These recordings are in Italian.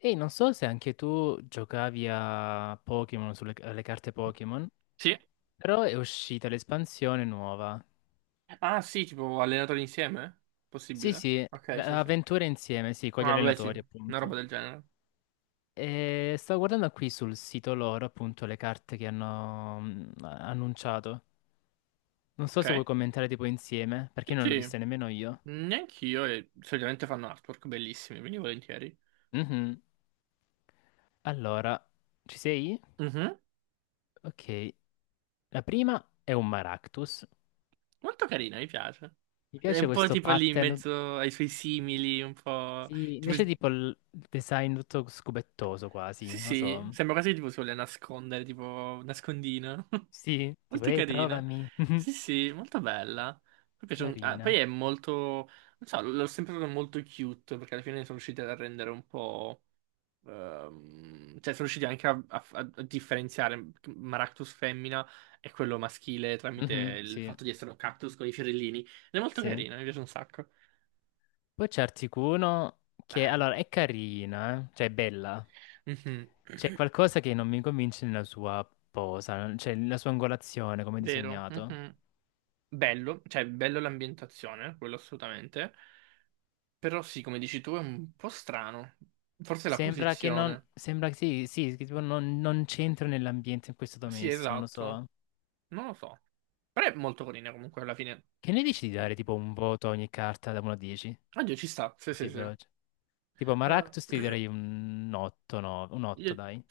Ehi, non so se anche tu giocavi a Pokémon, sulle alle carte Pokémon, Sì? però è uscita l'espansione nuova. Ah, sì, tipo allenatori insieme? Sì, Possibile? sì, Ok, sì, sì. avventure insieme, sì, con gli Ah, vabbè, sì, allenatori, una roba appunto. del genere. E stavo guardando qui sul sito loro, appunto, le carte che hanno annunciato. Non so Ok. se vuoi commentare tipo insieme, perché Sì, non l'ho sì. vista nemmeno io. Neanch'io, e solitamente fanno artwork bellissimi, quindi volentieri. Mhm. Allora, ci sei? Mhm. Ok, la prima è un Maractus. Molto carina, mi piace. Mi È piace un po' questo tipo lì in pattern. mezzo ai suoi simili, un po'... Sì, Tipo... invece tipo il design tutto scubettoso quasi, Sì, non lo sì, so. sembra quasi tipo sulle nascondere, tipo nascondina. Sì, tipo Molto ehi, carina. trovami. Sì, sì, molto bella. Mi piace ah, Carina. poi è molto, non so, l'ho sempre trovato molto cute, perché alla fine sono riusciti a rendere un po'... cioè, sono riusciti anche a differenziare Maractus femmina e quello maschile tramite Mhm, il sì, fatto di essere un cactus con i fiorellini. Ed è molto sì. carina, mi piace un sacco. Poi c'è Articuno che, allora, Bello. è carina, cioè è bella. Mhm. C'è qualcosa che non mi convince nella sua posa, cioè nella sua angolazione, come è Vero. disegnato. Mhm. Bello, cioè bello l'ambientazione, quello assolutamente. Però sì, come dici tu, è un po' strano. Forse la Sembra che non, posizione. sembra che sì, sì, che tipo non c'entra nell'ambiente in cui è stato Sì, messo, non lo esatto. so. Non lo so. Però è molto carina comunque alla fine. Che ne dici di dare Oddio, tipo un voto a ogni carta da 1 a 10? ci sta. Sì, Così sì, sì. Veloce. Tipo Maractus ti direi un 8, no, un 8 Io dai.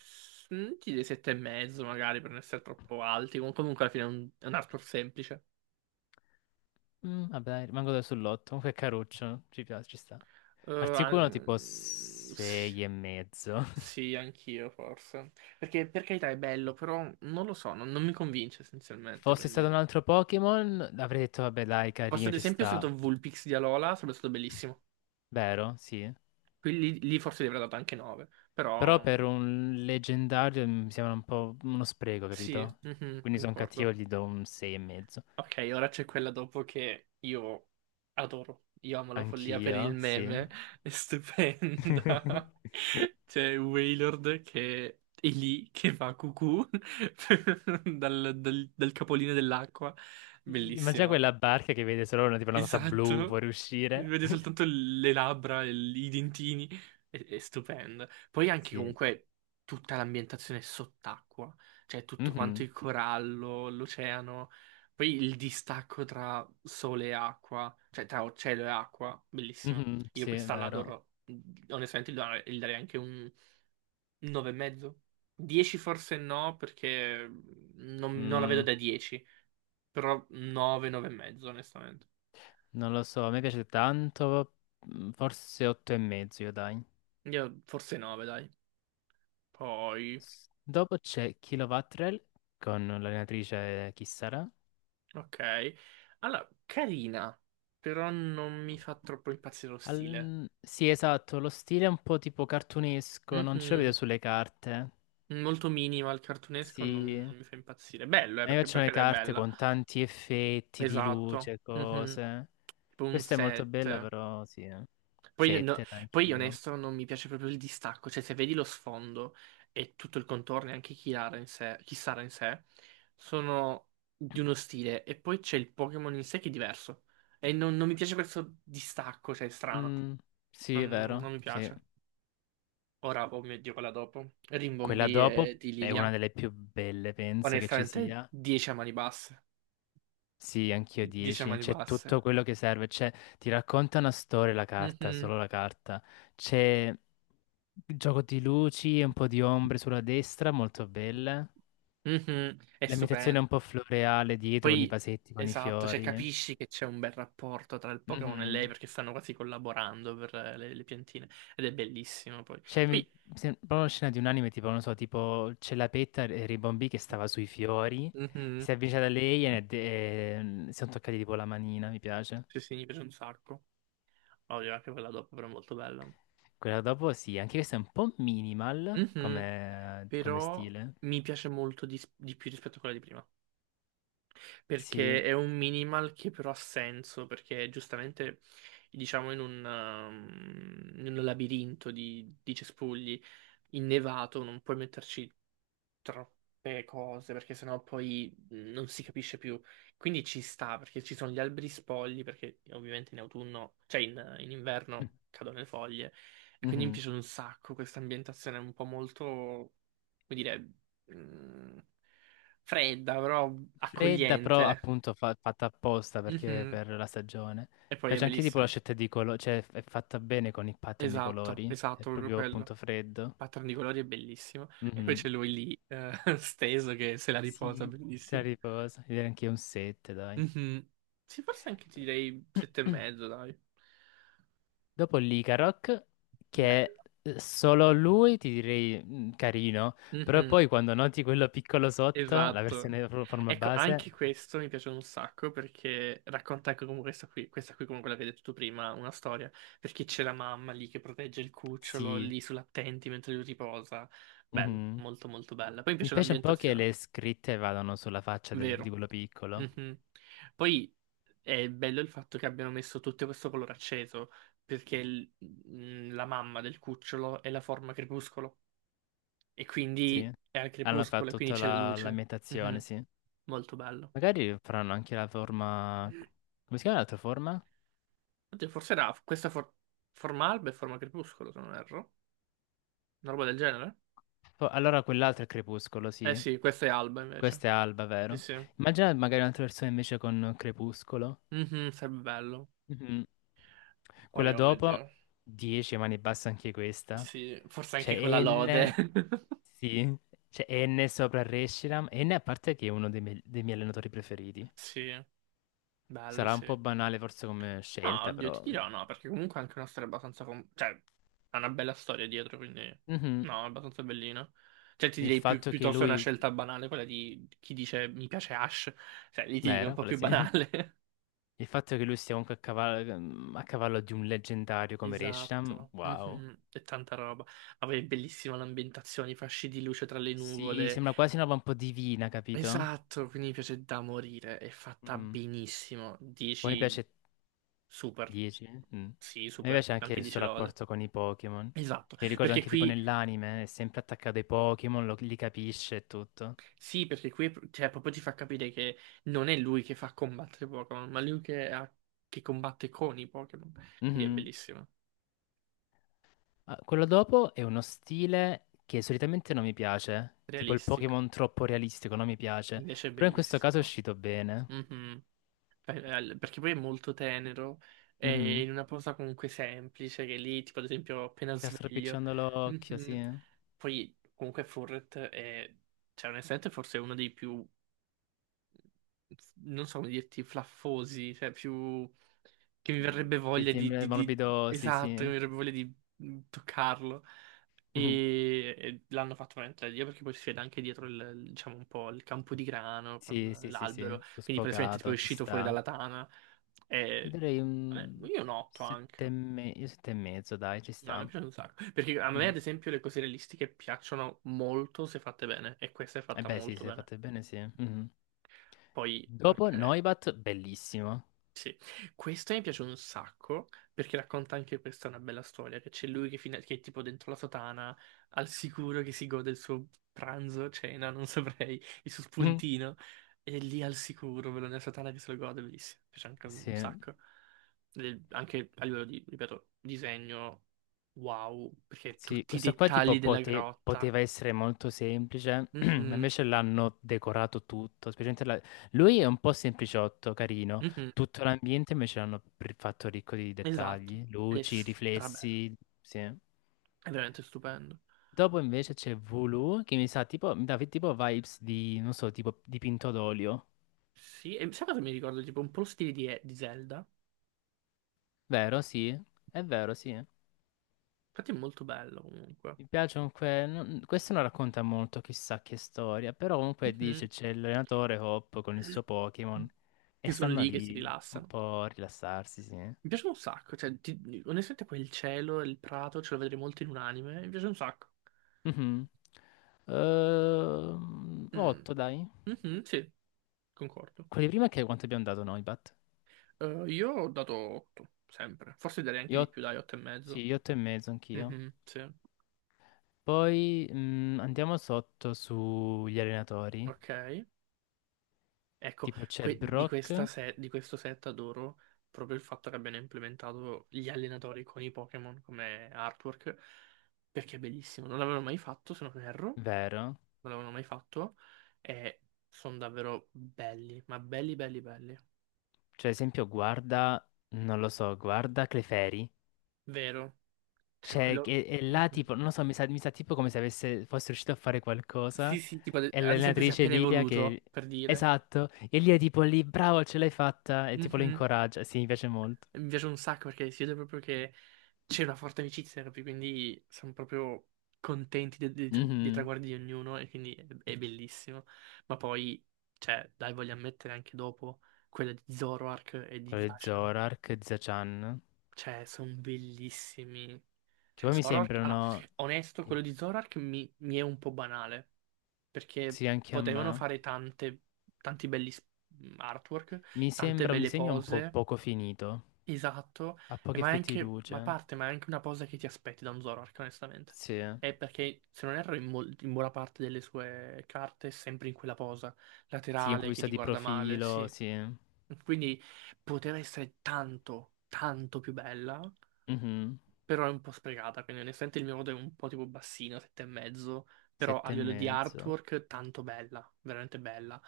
ti dei sette e mezzo magari per non essere troppo alti. Comunque alla fine è un artwork semplice. Vabbè, dai, rimango da sull'8, comunque è caruccio, ci piace, ci sta. Articuno tipo Sì, 6 e mezzo. sì, anch'io forse. Perché per carità è bello, però non lo so, non mi convince essenzialmente, Fosse stato quindi... un altro Pokémon, avrei detto vabbè dai, Posso carino, ad ci esempio è sta. stato Vulpix di Alola, sarebbe stato bellissimo. Vero? Sì. Qui lì forse gli avrei dato anche 9, Però però per un leggendario mi sembra un po' uno spreco, sì, capito? mhm, Quindi sono cattivo, concordo. gli do un 6 e mezzo. Ok, ora c'è quella dopo che io adoro. Io amo la follia per il Anch'io, sì. meme, è stupenda. C'è Wailord che è lì, che fa cucù dal capolinea dell'acqua, Immagina bellissima. quella barca che vede solo una, tipo una cosa blu Esatto, fuoriuscire. vede soltanto le labbra, i dentini, è stupendo. Poi anche Sì. comunque tutta l'ambientazione sott'acqua, cioè tutto quanto Mhm, il corallo, l'oceano, poi il distacco tra sole e acqua, cioè tra cielo e acqua, bellissimo. mhm, Io sì, è questa vero. l'adoro, onestamente gli darei anche un 9 e mezzo. 10 forse no, perché non la vedo Mm, da 10, però 9, 9 e mezzo, onestamente. non lo so, a me piace tanto, forse 8 e mezzo, io dai. Io forse 9, dai. Poi, Dopo c'è Kilowatt-Rel con l'allenatrice chi sarà. ok. Allora, carina, però non mi fa troppo impazzire lo stile. Sì, esatto, lo stile è un po' tipo cartunesco, non ce lo vedo Mhm. sulle carte. Molto minima, il cartunesco Sì, non, a non mi fa impazzire. Bello, me perché, piacciono le perché è carte bella. con tanti effetti di Esatto. luce, Mhm. cose. Tipo un Questa è molto bella, 7. però sì. Eh. Poi, Sette, poi anch'io. onesto non mi piace proprio il distacco, cioè se vedi lo sfondo e tutto il contorno e anche chi Chiara in sé, chi Sara in sé, sono di uno stile e poi c'è il Pokémon in sé che è diverso e non mi piace questo distacco, cioè è strano, Mm, sì, è non vero, mi sì. piace. Ora, oh mio Dio, quella dopo, Quella Rimbombì e dopo di è una Lilia, delle più belle, penso che ci onestamente sia. 10 a mani basse, Sì, anch'io 10 a 10. mani C'è basse. tutto quello che serve. C'è, ti racconta una storia la carta, Mhm. solo la carta. C'è il gioco di luci e un po' di ombre sulla destra, molto belle. Mhm. È L'ambientazione è stupendo. un po' floreale dietro, con i Poi, vasetti, con i esatto, cioè fiori. capisci che c'è un bel rapporto tra il Pokémon e lei Mhm. perché stanno quasi collaborando per le piantine ed è bellissimo poi. C'è mi- Poi, se- Proprio una scena di un anime, tipo, non so, tipo c'è la petta e Ribombì che stava sui fiori. mhm, Si è avvicinata a lei e, si sono toccati tipo la manina, mi piace. sì, sì, mi piace un sacco. Ovvio, anche quella dopo però è molto bella. Quella dopo sì, anche questa è un po' minimal Mhm. come Però stile. mi piace molto di più rispetto a quella di prima. Sì. Perché è un minimal che però ha senso, perché giustamente, diciamo, in un labirinto di cespugli innevato non puoi metterci troppe cose, perché sennò poi non si capisce più. Quindi ci sta, perché ci sono gli alberi spogli, perché ovviamente in autunno, cioè in inverno cadono le foglie, e quindi mi Mhm. piace un sacco questa ambientazione un po' molto, come dire, mh, fredda, però Fredda, però accogliente. appunto fatta apposta perché Mhm. per la stagione. E Mi poi è piace anche tipo la bellissimo. scelta di colori, cioè è fatta bene con il pattern di Esatto, colori. È esatto, proprio proprio quello. Il appunto freddo. pattern di colori è bellissimo. E poi Mhm. c'è lui lì, steso, che se la riposa, Sì. Se bellissimo. riposa, direi anche un 7, dai. Mhm. Sì, forse anche ti direi sette e mezzo, dai. Dopo l'Icaroc, che Bella. Solo lui ti direi carino, però Mhm. poi quando noti quello piccolo sotto, la Esatto. versione forma Ecco, base, anche questo mi piace un sacco perché racconta anche come questa qui come quella che hai detto tu prima, una storia, perché c'è la mamma lì che protegge il cucciolo sì. lì sull'attenti mentre lui riposa. Bella, Mhm. molto molto bella. Poi mi Mi piace spiace un po' che l'ambientazione, le scritte vadano sulla faccia di vero. quello piccolo. Mhm. Poi è bello il fatto che abbiano messo tutto questo colore acceso, perché la mamma del cucciolo è la forma crepuscolo, e Sì. quindi è al Hanno crepuscolo, e fatto quindi tutta c'è la luce. l'ambientazione, Mhm. sì. Molto bello. Magari faranno anche la forma. Come si chiama l'altra forma? Oddio, forse era questa forma alba e forma crepuscolo, se non erro. Una roba del genere? Allora quell'altro è crepuscolo, Eh sì. sì, questa è alba invece. Questa è alba, Sì, vero? sì. Immagina magari un'altra versione invece con crepuscolo. Mhm, sarebbe bello. Mhm. Quella Poi, oh mio dopo, Dio. 10, ma ne basta anche questa. Sì, forse anche con la C'è N, lode. sì, c'è N sopra Reshiram. N a parte che è uno dei miei allenatori preferiti. Sì, bello, Sarà un po' sì. banale forse come No, scelta, oddio, ti però. dirò no, perché comunque è anche una storia abbastanza... cioè, ha una bella storia dietro, quindi... Mhm. No, è abbastanza bellina. Cioè, ti Il direi più, fatto che piuttosto è una lui. scelta banale, quella di chi dice mi piace Ash. Cioè, lì ti dico è un Vero, po' quella più sì. banale. Il fatto che lui sia comunque a cavallo di un leggendario come Reshiram, Esatto. wow. Mhm. E tanta roba. Ma poi è bellissima l'ambientazione, i fasci di luce tra le Sì, nuvole. sembra quasi una roba un po' divina, capito? Esatto, quindi mi piace da morire. È fatta Mhm. benissimo. Poi mi 10 piace super. 10? Mm. Sì, A me super. piace anche Anche il suo 10 lode. rapporto con i Pokémon. Esatto, Mi ricordo perché anche tipo qui. nell'anime, è sempre attaccato ai Pokémon, li capisce e tutto. Sì, perché qui è cioè, proprio ti fa capire che non è lui che fa combattere Pokémon, ma lui che combatte con i Pokémon. Quindi è Mhm. bellissimo, Ah, quello dopo è uno stile che solitamente non mi piace, tipo il realistico. Pokémon troppo realistico, non mi piace, Invece è però in questo caso è bellissimo. uscito bene. Mhm. Perché poi è molto tenero, è Mhm. in una posa comunque semplice, che lì, tipo ad esempio, appena Sta sveglio. stropicciando l'occhio, sì. Mhm. Poi comunque Furret è, cioè onestamente forse è uno dei più non so come dirti, flaffosi, cioè più che mi Mm. verrebbe Che voglia di, sembra di- di- morbido, sì, esatto, che sì. mi verrebbe voglia di toccarlo. Mhm. E l'hanno fatto veramente da Dio perché poi si vede anche dietro diciamo un po' il campo di grano con Sì, sì, sì, sì, l'albero. sto Quindi praticamente tipo sfocato, è ci uscito fuori sta. dalla tana. Gli E, darei un io noto sette e, anche. Io sette e mezzo, dai, ci No, mi sta. piace un sacco. Perché a me, Mhm. ad esempio, le cose realistiche piacciono molto se fatte bene. E questa è Eh fatta beh, sì, molto se bene. fate bene, sì. Mhm. Poi, Dopo ok. Noibat, bellissimo. Sì, questa mi piace un sacco perché racconta anche questa una bella storia, che c'è lui che, che è tipo dentro la sotana, al sicuro che si gode il suo pranzo, cena, non saprei, il suo Mhm. spuntino, e lì al sicuro, quello nella sotana che se lo gode, bellissimo, mi piace anche Sì, un sacco. E anche a livello di, ripeto, disegno, wow, perché sì, tutti i questo qua tipo dettagli della grotta. poteva essere molto semplice, ma Mhm, invece l'hanno decorato tutto, specialmente lui è un po' sempliciotto, carino. mhm, Tutto l'ambiente invece l'hanno fatto ricco di esatto, dettagli, è luci, strabello, riflessi, sì. è veramente stupendo. Dopo invece c'è Vulu che mi sa tipo, mi dà tipo vibes di, non so, tipo dipinto d'olio. Sì, e sai cosa mi ricordo? Tipo un po' lo stile di Zelda. Vero, sì. È vero, sì. Mi Infatti è molto bello comunque. piace comunque, questo non racconta molto chissà che storia, però comunque Mhm. dice c'è l'allenatore Hop con il suo Pokémon e Che sono stanno lì, che si lì un rilassano. po' a rilassarsi, sì. Mi piace un sacco, cioè, onestamente quel cielo e il prato ce lo vedrei molto in un anime, mi piace un sacco. Mhm. Mm. 8 dai. Mhm, sì, concordo. Quelli prima che quanto abbiamo dato noi, Bat? Io ho dato 8, sempre. Forse darei anche di Io, più, dai, 8 e mezzo. sì, 8 e mezzo anch'io. Mhm, sì. Poi andiamo sotto sugli allenatori. Ok. Ecco, Tipo c'è di, Brock, questa di questo set adoro proprio il fatto che abbiano implementato gli allenatori con i Pokémon come artwork, perché è bellissimo. Non l'avevano mai fatto, se non erro, vero? non l'avevano mai fatto, e sono davvero belli, ma belli, belli, belli. Cioè, ad esempio, guarda, non lo so, guarda Clefairy. Vero? Cioè, Cioè, quello... là Mhm. tipo, non lo so, mi sa tipo come se avesse, fosse riuscito a fare qualcosa. Sì, sì, tipo ad E ad esempio si è l'allenatrice appena Lilia che. evoluto, per dire. Esatto, e lì è tipo lì, bravo, ce l'hai fatta, e tipo lo Mhm. incoraggia. Sì, mi piace molto. Mi piace un sacco perché si vede proprio che c'è una forte amicizia, capi? Quindi siamo proprio contenti dei Mhm. traguardi di ognuno e quindi è bellissimo. Ma poi, cioè, dai, voglio ammettere anche dopo quella di Zoroark e di Quello di Zashan. Zorark, Zachan, Cioè, sono bellissimi. che Cioè, poi mi Zoroark... Allora, sembrano. onesto, quello di Zoroark mi è un po' banale, perché Sì, anche a potevano me. fare tanti belli artwork, Mi tante sembra un belle disegno un po' pose. poco finito, Esatto, ha e pochi ma è effetti di anche, ma a luce. parte, ma è anche una cosa che ti aspetti da un Zoroark, onestamente. Sì, È perché, se non erro, in buona parte delle sue carte è sempre in quella posa, sì, un po' laterale, che visto ti di guarda male, profilo, sì. sì. Quindi poteva essere tanto, tanto più bella, Mhm. però è un po' sprecata, quindi onestamente il mio voto è un po' tipo bassino, sette e mezzo, però a Sette e livello di mezzo. artwork tanto bella, veramente bella,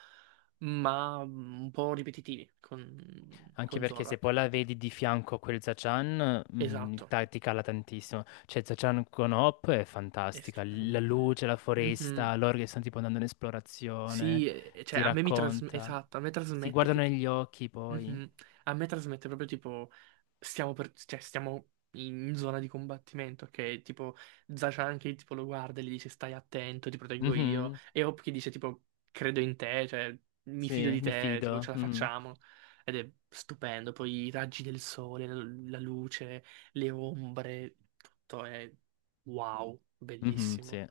ma un po' ripetitivi Anche con perché se poi Zoroark. la vedi di fianco a quel Zachan, Esatto. Ti cala tantissimo. Cioè, Zachan con Hop è È fantastica. La stupendo. luce, la Mhm. foresta, loro che stanno tipo andando in esplorazione, Sì, ti cioè a me mi trasmette, racconta. esatto, a me Si trasmette guardano che... negli occhi poi. Mhm. A me trasmette proprio tipo, stiamo, cioè, stiamo in zona di combattimento, ok? Tipo, Zachan che tipo lo guarda e gli dice stai attento, ti proteggo io. Mhm. E Hop che dice tipo, credo in te, cioè, mi fido Sì, di mi te, tipo, fido. ce la Mhm. facciamo. Ed è stupendo, poi i raggi del sole, la luce, le ombre, tutto è wow, Mhm, bellissimo sì.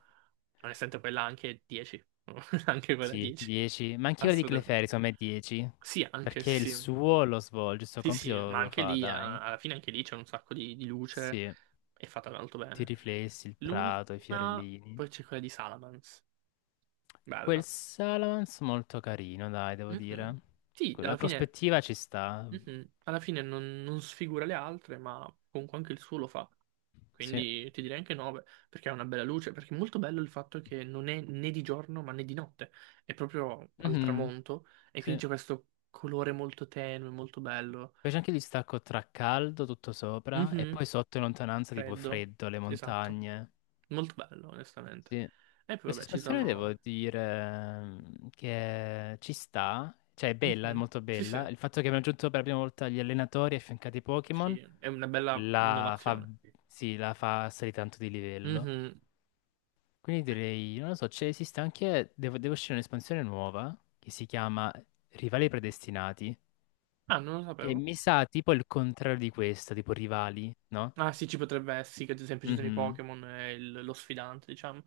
onestamente quella anche 10, anche quella Sì, 10, 10, ma anche quello di assolutamente. Clefairy, secondo me 10, Sì, anche perché il sì, sì, suo lo svolge, il suo sì, compito sì, lo, ma lo anche fa, lì, dai. alla fine anche lì c'è un sacco di luce, Sì, è fatta molto i bene. riflessi, il prato, i L'ultima, fiorellini. poi c'è quella di Salamence, Quel bella. Salamence molto carino, dai, devo Mhm. dire. Sì, La alla fine. prospettiva ci sta, Mhm. Alla fine non sfigura le altre, ma comunque anche il suo lo fa. sì. Quindi ti direi anche 9, perché ha una bella luce, perché è molto bello il fatto che non è né di giorno ma né di notte, è proprio al Mhm, tramonto e sì. quindi c'è questo colore molto tenue, molto bello. Poi c'è anche il distacco tra caldo tutto sopra e poi Mhm. sotto in lontananza tipo Freddo, freddo, le esatto, montagne. molto bello onestamente. Sì. E poi Questa vabbè ci espansione devo sono... dire che ci sta, cioè è bella, è Mhm. molto Sì, sì, bella. Il fatto che abbiamo aggiunto per la prima volta gli allenatori affiancati ai Pokémon sì, è una bella la fa, innovazione. sì, la fa salire tanto di livello. Mhm. Quindi direi, non lo so, c'è esiste anche, deve uscire un'espansione nuova che si chiama Rivali Predestinati, Ah, non lo che sapevo. mi sa tipo il contrario di questa, tipo Rivali, no? Ah sì, ci potrebbe essere, sì, che ad esempio ci sono i Mhm. Pokémon e lo sfidante, diciamo.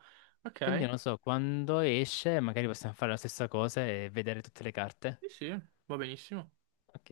Quindi Ok, non lo so, quando esce magari possiamo fare la stessa cosa e vedere tutte le carte. sì sì, va benissimo. Ok.